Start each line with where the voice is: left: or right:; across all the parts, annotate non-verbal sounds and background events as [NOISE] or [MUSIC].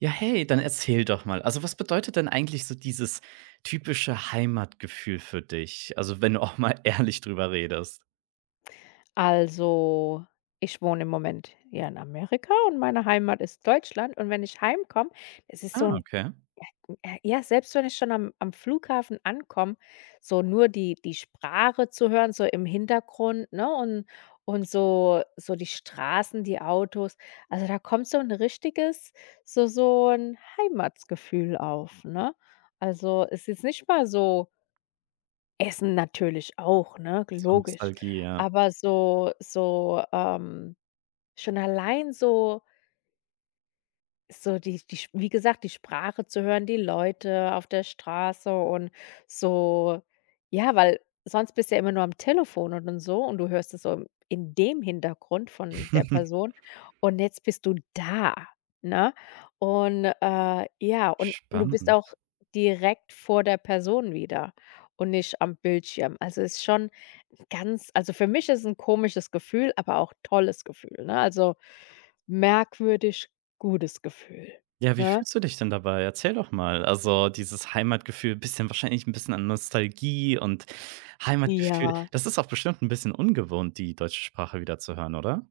right: Ja, hey, dann erzähl doch mal. Also, was bedeutet denn eigentlich so dieses typische Heimatgefühl für dich? Also, wenn du auch mal [LAUGHS] ehrlich drüber redest.
left: Also, ich wohne im Moment ja in Amerika und meine Heimat ist Deutschland. Und wenn ich heimkomme, es ist
right: Ah,
left: so 'n
right: okay.
left: ja, selbst wenn ich schon am Flughafen ankomme, so nur die Sprache zu hören, so im Hintergrund, ne, und so die Straßen, die Autos. Also, da kommt so ein richtiges so ein Heimatsgefühl auf, ne? Also, es ist nicht mal so Essen natürlich auch, ne,
right: So
left: logisch.
right: Nostalgie, ja.
left: Aber schon allein so die Sch wie gesagt, die Sprache zu hören, die Leute auf der Straße und so ja, weil sonst bist du ja immer nur am Telefon und so und du hörst es so im in dem Hintergrund von der
right: [LAUGHS]
left: Person und jetzt bist du da, ne? Und, ja, und du bist
right: Spannend.
left: auch direkt vor der Person wieder und nicht am Bildschirm. Also, ist schon ganz. Also, für mich ist ein komisches Gefühl, aber auch tolles Gefühl, ne? Also, merkwürdig gutes Gefühl,
right: Ja, wie
left: ne?
right: fühlst du dich denn dabei? Erzähl doch mal. Also, dieses Heimatgefühl, bisschen wahrscheinlich ein bisschen an Nostalgie und Heimatgefühl.
left: Ja,
right: Das ist auch bestimmt ein bisschen ungewohnt, die deutsche Sprache wieder zu hören, oder?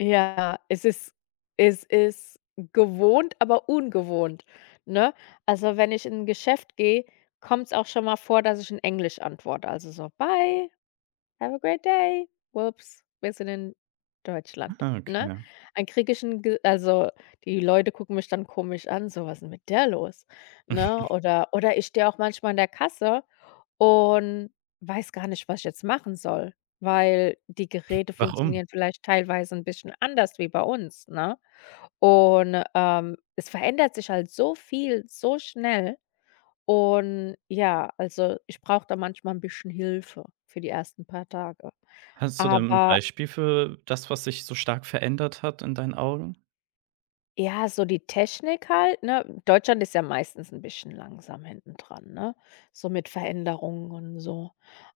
left: ja, es ist gewohnt, aber ungewohnt, ne? Also, wenn ich in ein Geschäft gehe, kommt es auch schon mal vor, dass ich in Englisch antworte. Also, so: „Bye." Have a great day. Whoops, wir sind in Deutschland,
right: Ah,
left: ne?
right: okay.
left: An griechischen Ge also, die Leute gucken mich dann komisch an, so: „Was 'n mit der los?", ne? Oder ich stehe auch manchmal an der Kasse und weiß gar nicht, was ich jetzt machen soll, weil die Geräte
right: Warum?
left: funktionieren vielleicht teilweise 'n bisschen anders wie bei uns, ne? Und, es verändert sich halt so viel, so schnell. Und ja, also, ich brauche da manchmal ein bisschen Hilfe für die ersten paar Tage.
right: Hast du da ein
left: Aber
right: Beispiel für das, was sich so stark verändert hat in deinen Augen?
left: ja, so die Technik halt, ne? Deutschland ist ja meistens ein bisschen langsam hinten dran, ne? So mit Veränderungen und so.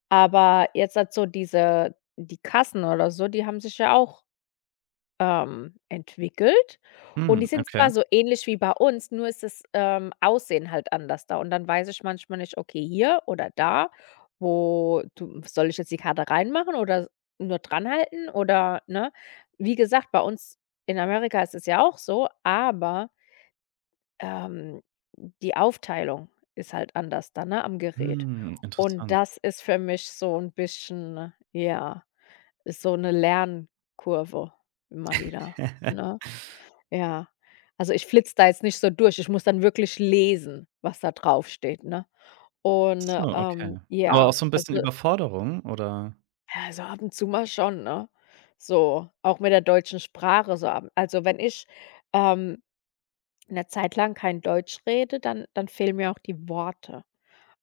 left: Aber jetzt halt so die Kassen oder so, die haben sich ja auch entwickelt und
right: Mhm,
left: die sind
right: okay.
left: zwar so ähnlich wie bei uns, nur ist das, Aussehen halt anders da und dann weiß ich manchmal nicht: „Okay, hier oder da, wo du soll ich jetzt die Karte reinmachen oder nur dranhalten?" Oder, ne? Wie gesagt, bei uns in Amerika ist es ja auch so, aber, ähm, die Aufteilung ist halt anders dann, ne, am Gerät.
right: Hm,
left: Und
right: interessant.
left: das ist für mich so ein bisschen ja, ist so eine Lernkurve immer wieder,
right: [LAUGHS]
left: ne? Ja. Also, ich flitze da jetzt nicht so durch. Ich muss dann wirklich lesen, was da draufsteht, ne? Und,
right: So, okay. Aber auch
left: ja,
right: so 'n bisschen
left: also
right: Überforderung oder?
left: ja, so ab und zu mal schon, ne? So, auch mit der deutschen Sprache so ab also, wenn ich, ähm, 'ne Zeit lang kein Deutsch rede, dann fehlen mir auch die Worte.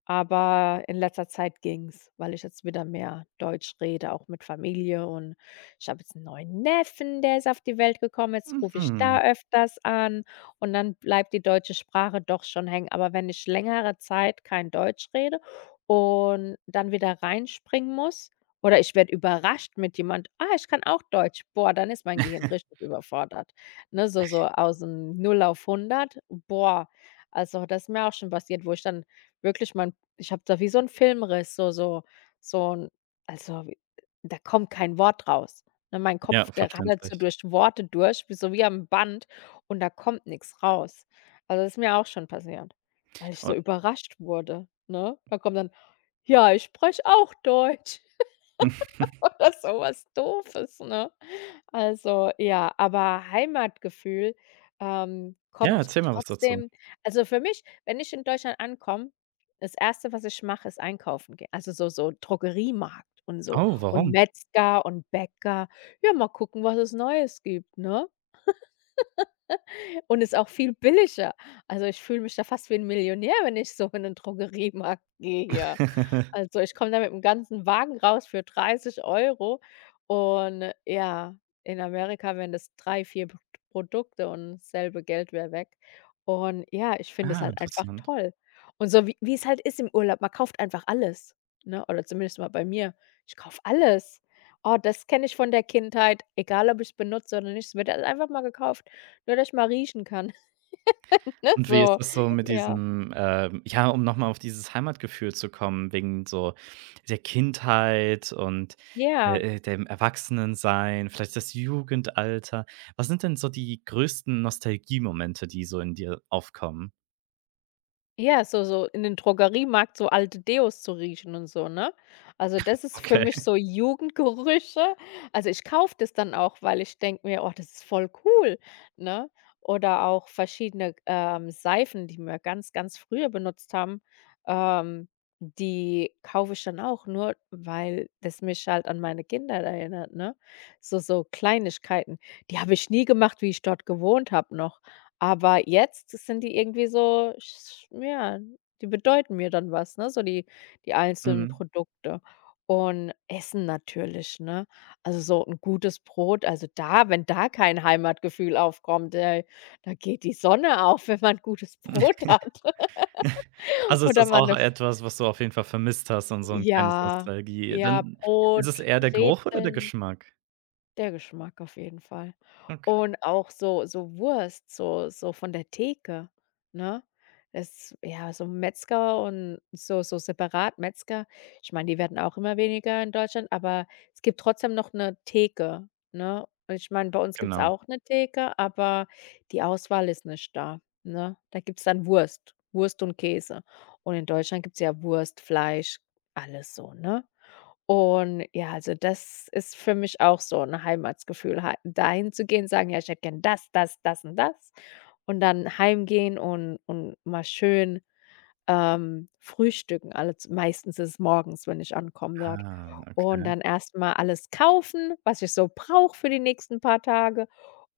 left: Aber in letzter Zeit ging's, weil ich jetzt wieder mehr Deutsch rede, auch mit Familie und ich habe jetzt einen neuen Neffen, der ist auf die Welt gekommen, jetzt rufe ich
right: Mhm.
left: da öfters an und dann bleibt die deutsche Sprache doch schon hängen. Aber wenn ich längere Zeit kein Deutsch rede und dann wieder reinspringen muss oder ich werde überrascht mit jemand: „Ah, ich kann auch Deutsch." Boah, dann ist mein Gehirn richtig überfordert, ne? So aus dem Null auf hundert, Boah, also, das ist mir auch schon passiert, wo ich dann wirklich mein ich habe da wie so 'n Filmriss, so so so 'n also, w da kommt kein Wort raus, ne? Mein
right: Ja,
left: Kopf, der rattert so
right: verständlich.
left: durch Worte durch, wie so wie am Band und da kommt nix raus. Also, das ist mir auch schon passiert, weil ich so
right: Und
left: überrascht wurde, ne? Da kommt dann: „Ja, ich spreche auch Deutsch" [LAUGHS]
right: [LAUGHS]
left: oder so was Doofes, ne? Also, ja, aber Heimatgefühl,
right: ja,
left: kommt
right: erzähl mal was dazu.
left: trotzdem also, für mich, wenn ich in Deutschland ankomme, das erste, was ich mache, ist einkaufen gehen. Also, so Drogeriemarkt und so
right: Oh,
left: und
right: warum?
left: Metzger und Bäcker. Ja, mal gucken, was es Neues gibt, ne? und ist auch viel billiger. Also, ich fühle mich da fast wie ein Millionär, wenn ich so in den Drogeriemarkt gehe hier.
right: [LAUGHS]
left: Also, ich komme da mit'm ganzen Wagen raus für 30 € und ja, in Amerika wären das 3, 4 P Produkte und selbe Geld wäre weg. Und ja, ich finde es
right: Ah,
left: halt einfach
right: interessant.
left: toll. Und so wie es halt ist im Urlaub, man kauft einfach alles, ne? Oder zumindest mal bei mir. Ich kaufe alles. Oh, das kenne ich von der Kindheit, egal ob ich's benutze oder nicht, es wird halt einfach mal gekauft. Nur, dass ich mal riechen kann, [LAUGHS] ne,
right: Und wie ist
left: so.
right: das so mit
left: Ja.
right: diesem, ja, um noch mal auf dieses Heimatgefühl zu kommen, wegen so der Kindheit und,
left: Ja,
right: dem Erwachsenensein, vielleicht das Jugendalter. Was sind denn so die größten Nostalgiemomente, die so in dir aufkommen?
left: Ja, so in den Drogeriemarkt so alte Deos zu riechen und so, ne? Also, das ist für
right: Okay.
left: mich so Jugendgerüche. Also, ich kaufe das dann auch, weil ich denke mir: „Oh, das ist voll cool", ne? Oder auch verschiedene, Seifen, die wir ganz, ganz früher benutzt haben, ähm, die kaufe ich dann auch nur, weil das mich halt an meine Kinder erinnert, ne? So Kleinigkeiten. Die habe ich nie gemacht, wie ich dort gewohnt habe noch. Aber jetzt sind die irgendwie so, sch ja, die bedeuten mir dann was, ne, so die einzelnen
right: Mhm.
left: Produkte. Und Essen natürlich, ne? Also, so ein gutes Brot, also da wenn da kein Heimatgefühl aufkommt, ey, da geht die Sonne auf, wenn man gutes Brot hat
right: [LAUGHS]
left: [LAUGHS]
right: Also, ist
left: oder
right: das
left: man 'ne
right: auch
left: F
right: etwas, was du auf jeden Fall vermisst hast und so 'n kleines
left: ja,
right: Nostalgie
left: ja,
right: dann ist es
left: Brot,
right: eher der Geruch oder der
left: Brezeln.
right: Geschmack?
left: Der Geschmack auf jeden Fall.
right: Okay,
left: Und auch so Wurst, so von der Theke, ne? Das ja, so Metzger und so separat Metzger. Ich meine, die werden auch immer weniger in Deutschland, aber es gibt trotzdem noch eine Theke, ne? Und ich meine, bei uns gibt's
right: genau.
left: auch eine Theke, aber die Auswahl ist nicht da, ne? Da gibt's dann Wurst, Wurst und Käse. Und in Deutschland gibt's ja Wurst, Fleisch, alles so, ne? Und ja, also das ist für mich auch so 'n Heimatsgefühl, hei dahin zu gehen, sagen: „Ja, ich hätte gern das, das, das und das." Und dann heimgehen und mal schön frühstücken alle z meistens ist es morgens, wenn ich ankomme dort.
right: Ah,
left: Und
right: okay.
left: dann erstmal alles kaufen, was ich so brauche für die nächsten paar Tage.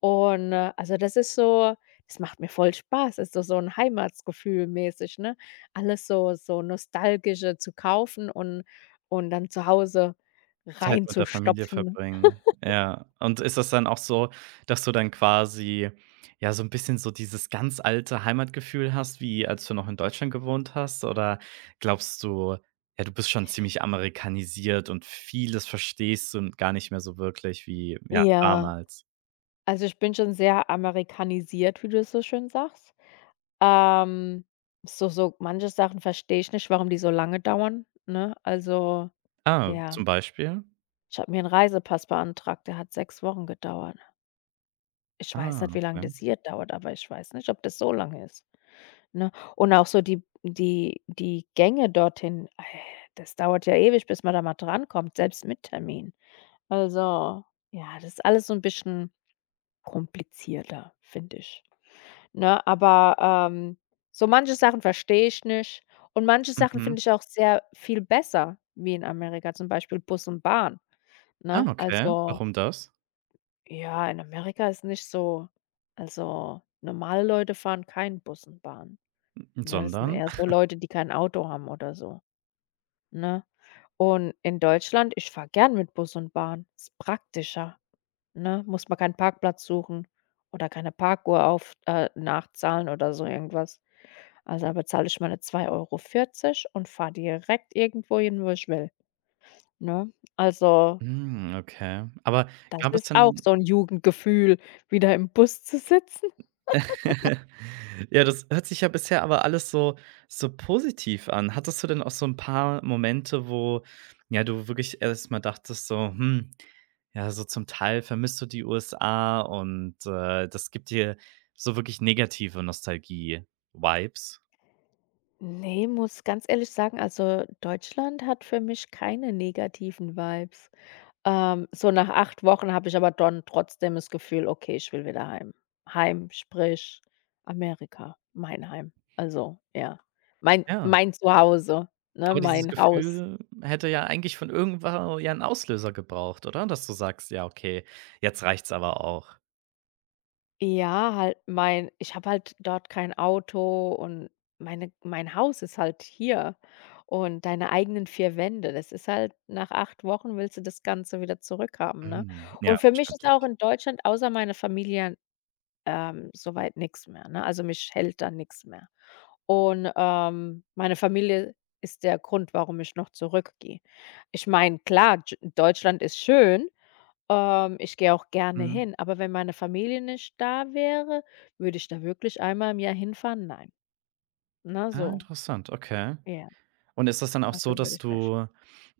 left: Und, also, das ist so das macht mir voll Spaß, ist so so 'n Heimatsgefühl mäßig, ne? Alles so Nostalgische zu kaufen und dann zu Hause
right: Zeit mit der Familie
left: reinzustopfen.
right: verbringen. Ja. Und ist das dann auch so, dass du dann quasi, ja, so 'n bisschen so dieses ganz alte Heimatgefühl hast, wie als du noch in Deutschland gewohnt hast? Oder glaubst du, ja, du bist schon ziemlich amerikanisiert und vieles verstehst du n gar nicht mehr so wirklich wie, ja,
left: Ja,
right: damals?
left: also, ich bin schon sehr amerikanisiert, wie du es so schön sagst. Ähm, so manche Sachen verstehe ich nicht, warum die so lange dauern, ne? Also,
right: Ah,
left: ja,
right: zum Beispiel?
left: ich habe mir einen Reisepass beantragt, der hat 6 Wochen gedauert. Ich weiß
right: Ah,
left: nicht, wie lange
right: okay.
left: das hier dauert, aber ich weiß nicht, ob das so lange ist, ne? Und auch so die Gänge dorthin, das dauert ja ewig, bis man da mal drankommt, selbst mit Termin. Also, ja, das ist alles so ein bisschen komplizierter, finde ich. Ne, aber, ähm, so manche Sachen verstehe ich nicht und manche Sachen
right: Mhm.
left: finde ich auch sehr viel besser wie in Amerika, zum Beispiel Bus und Bahn,
right: Ah,
left: ne?
right: okay.
left: Also,
right: Warum das?
left: ja, in Amerika ist nicht so also, normale Leute fahren keinen Bus und Bahn, ne? Das sind
right: Sondern?
left: eher so Leute, die kein Auto haben oder so, ne? Und in Deutschland, ich fahre gern mit Bus und Bahn, ist praktischer, ne? Muss man keinen Parkplatz suchen oder keine Parkuhr auf nachzahlen oder so irgendwas. Also, da bezahle ich meine 2,40 € und fahre direkt irgendwo hin, wo ich will, ne? Also,
right: Hm, okay. Aber
left: das
right: gab es
left: ist auch
right: denn
left: so ein Jugendgefühl, wieder im Bus zu sitzen.
right: [LAUGHS] ja, das hört sich ja bisher aber alles so so positiv an. Hattest du denn auch so ein paar Momente, wo, ja, du wirklich erst mal dachtest so: „Hm, ja, so zum Teil vermisst du die USA und, das gibt dir so wirklich negative Nostalgie-Vibes?“
left: Ne, muss ganz ehrlich sagen, also, Deutschland hat für mich keine negativen Vibes. So nach 8 Wochen habe ich aber dann trotzdem das Gefühl: „Okay, ich will wieder heim." Heim, sprich Amerika, mein Heim. Also, ja, mein
right: Ja.
left: mein Zuhause, ne,
right: Aber dieses
left: mein Haus.
right: Gefühl hätte ja eigentlich von irgendwo ja 'n Auslöser gebraucht, oder? Dass du sagst: „Ja, okay, jetzt reicht's aber auch.“
left: Ja, halt mein ich habe halt dort kein Auto und mein Haus ist halt hier und deine eigenen 4 Wände. Das ist halt nach 8 Wochen willst du das Ganze wieder zurückhaben, ne?
right: Mhm. Ja,
left: Und für mich ist auch
right: verständlich.
left: in Deutschland außer meine Familie so weit mehr, ne? Also, mich hält da nichts mehr. Und, meine Familie ist der Grund, warum ich noch zurückgehe. Ich meine, klar, Dsch Deutschland ist schön, ich gehe auch gerne
right: Mhm.
left: hin, aber wenn meine Familie nicht da wäre, würde ich da wirklich einmal im Jahr hinfahren? Nein, Na
right: Ah,
left: so.
right: interessant, okay.
left: Ja,
right: Und ist das dann auch so,
left: also, würde
right: dass
left: ich nicht.
right: du,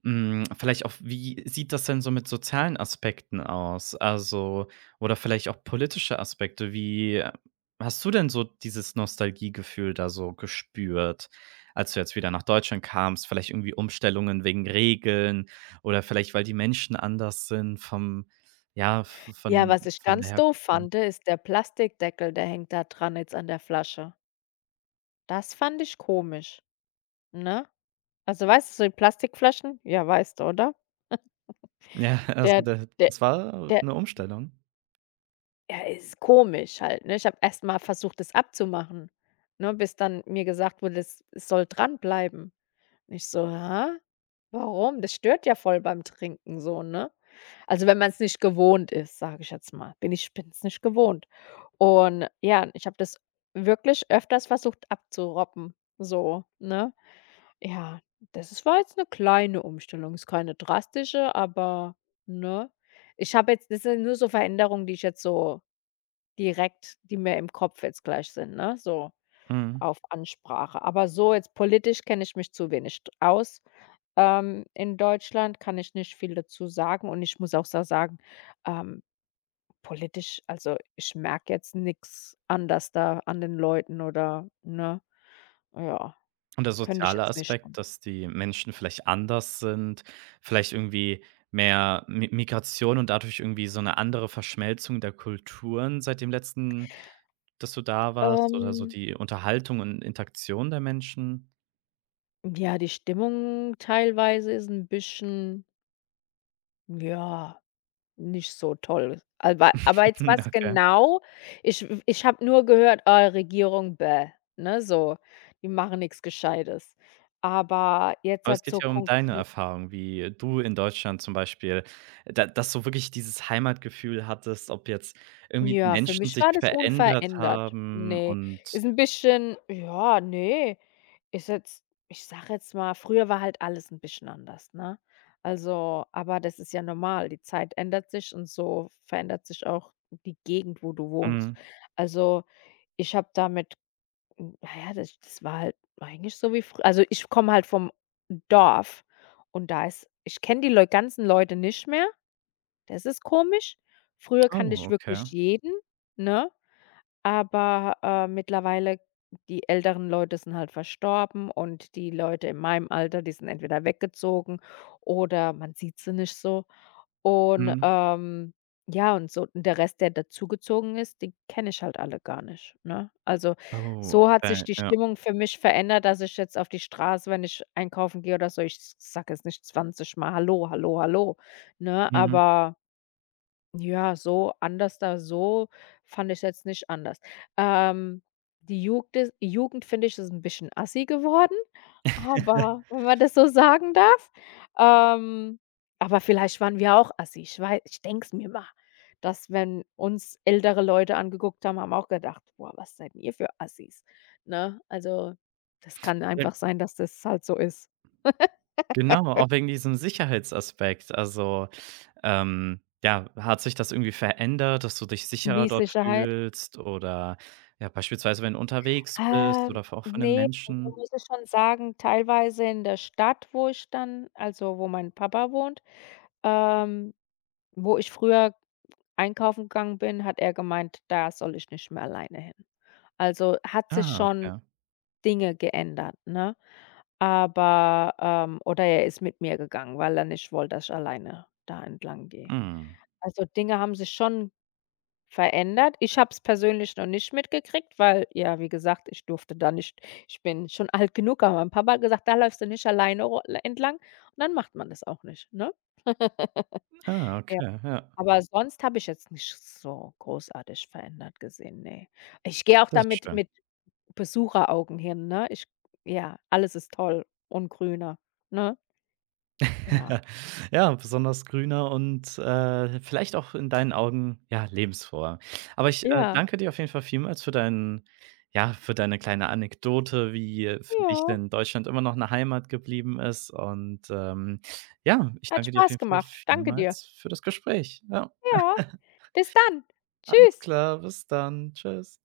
right: hm, vielleicht auch wie sieht das denn so mit sozialen Aspekten aus? Also oder vielleicht auch politische Aspekte. Wie hast du denn so dieses Nostalgiegefühl da so gespürt, als du jetzt wieder nach Deutschland kamst? Vielleicht irgendwie Umstellungen wegen Regeln oder vielleicht, weil die Menschen anders sind vom ja, v
left: Ja, was ich
right: von der
left: ganz doof
right: Herkunft her?
left: fand, ist der Plastikdeckel, der hängt da dran jetzt an der Flasche. Das fand ich komisch, ne? Also, weißt du, so die Plastikflaschen? Ja, weißt du, oder?
right: Ja, [LAUGHS] also
left: Der
right: da
left: der
right: das war
left: der
right: eine Umstellung.
left: er ist komisch halt, ne? Ich habe erst mal versucht, das abzumachen, ne, bis dann mir gesagt wurde, es soll dranbleiben. Und ich so: „Hä? Warum? Das stört ja voll beim Trinken so", ne? Also, wenn man's nicht gewohnt ist, sage ich jetzt mal. Bin's nicht gewohnt. Und ja, ich habe das wirklich öfters versucht abzuroppen, so, ne? Ja, das ist war jetzt eine kleine Umstellung, ist keine drastische, aber ne? Ich habe jetzt das sind nur so Veränderungen, die ich jetzt so direkt die mir im Kopf jetzt gleich sind, ne, so
right: Mhm.
left: auf Ansprache. Aber so jetzt politisch kenne ich mich zu wenig d aus, in Deutschland, kann ich nicht viel dazu sagen und ich muss auch sa sagen, ähm, politisch also, ich merke jetzt nichts anders da an den Leuten oder ne? Ja,
right: Und der
left: könnte ich
right: soziale
left: jetzt nicht.
right: Aspekt, dass die Menschen vielleicht anders sind, vielleicht irgendwie mehr Mi Migration und dadurch irgendwie so eine andere Verschmelzung der Kulturen seit dem letzten dass du da warst oder so
left: Ähm
right: die Unterhaltung und Interaktion der Menschen?
left: Ja, die Stimmung teilweise ist ein bisschen, ja, nicht so toll. Aber
right: [LAUGHS]
left: jetzt
right: Mhm,
left: was
right: okay.
left: genau ich habe nur gehört: „Ah, Regierung, bäh“, ne, so. Die machen nichts Gescheites. Aber jetzt
right: Aber es
left: halt
right: geht
left: so
right: ja um deine
left: konkret?
right: Erfahrung, wie du in Deutschland zum Beispiel da dass du wirklich dieses Heimatgefühl hattest, ob jetzt irgendwie die
left: Ja, für
right: Menschen
left: mich
right: sich
left: war das
right: verändert
left: unverändert.
right: haben
left: Ne,
right: und
left: ist ein bisschen ja, ne. Ist jetzt ich sag jetzt mal, früher war halt alles ein bisschen anders, ne? Also, aber das ist ja normal. Die Zeit ändert sich und so verändert sich auch die Gegend, wo du wohnst.
right: mhm.
left: Also, ich habe damit hm, na ja, das war halt eigentlich so wie früher. Also, ich komme halt vom Dorf und da ist ich kenne die Leu ganzen Leute nicht mehr, das ist komisch. Früher kannte
right: Oh,
left: ich wirklich
right: okay.
left: jeden, ne? Aber, mittlerweile die älteren Leute sind halt verstorben und die Leute in meinem Alter, die sind entweder weggezogen oder man sieht sie nicht so. Und,
right: Mhm.
left: ja, und so und der Rest, der dazugezogen ist, den kenne ich halt alle gar nicht, ne? Also,
right: Oh,
left: so hat
right: okay,
left: sich die
right: ja.
left: Stimmung für mich verändert, dass ich jetzt auf die Straße, wenn ich einkaufen gehe oder so ich sage jetzt nicht 20 Mal: „Hallo, hallo, hallo“, ne?
right: Mhm.
left: Aber ja, so anders da so fand ich jetzt nicht anders. Ähm, die Jugend is Jugend, finde ich, ist ein bisschen assi geworden, aber
right: [LAUGHS]
left: wenn man das so sagen darf. Ähm, aber vielleicht waren wir auch assi. Ich weiß, ich denke es mir mal, dass wenn uns ältere Leute angeguckt haben, haben auch gedacht: „Boah, was seid ihr für Assis?“ Ne? Also, das kann
right: Ja,
left: einfach sein, dass das halt so ist.
right: genau, auch wegen diesem Sicherheitsaspekt. Also, ja, hat sich das irgendwie verändert, dass du dich sicherer
left: Wie
right: dort
left: Sicherheit?
right: fühlst oder, ja, beispielsweise, wenn du unterwegs bist
left: Ähm,
right: oder auch von den
left: ne, also,
right: Menschen?
left: muss ich schon sagen, teilweise in der Stadt, wo ich dann also, wo mein Papa wohnt, ähm, wo ich früher einkaufen gegangen bin, hat er gemeint, da soll ich nicht mehr alleine hin. Also, hat sich
right: Ah,
left: schon
right: okay.
left: Dinge geändert, ne? Aber, oder er ist mit mir gegangen, weil er nicht wollte, dass ich alleine da entlang gehe.
right: Mhm.
left: Also, Dinge haben sich schon verändert? Ich habe es persönlich noch nicht mitgekriegt, weil ja, wie gesagt, ich durfte da nicht ich bin schon alt genug, aber mein Papa hat gesagt: „Da läufst du nicht alleine ro entlang“ und dann macht man das auch nicht, ne? [LAUGHS]
right: Ah, okay, ja,
left: Aber sonst habe ich jetzt nicht so großartig verändert gesehen, ne. Ich gehe auch
right: das ist
left: damit
right: schön.
left: mit Besucheraugen hin, ne? Ich ja, alles ist toll und grüner, ne? Ja.
right: [LAUGHS] Ja, besonders grüner und, vielleicht auch in deinen Augen, ja, lebensfroher. Aber ich
left: Ja,
right: danke dir auf jeden Fall vielmals für deinen ja, für deine kleine Anekdote, wie für dich
left: ja.
right: denn Deutschland immer noch eine Heimat geblieben ist und, ja, ich
left: Hat
right: danke dir auf
left: Spaß
right: jeden Fall
left: gemacht. Danke dir.
right: vielmals für das Gespräch. Ja.
left: Ja,
right: [LAUGHS]
left: bis dann.
right: Alles
left: Tschüss.
right: klar, bis dann. Tschüss.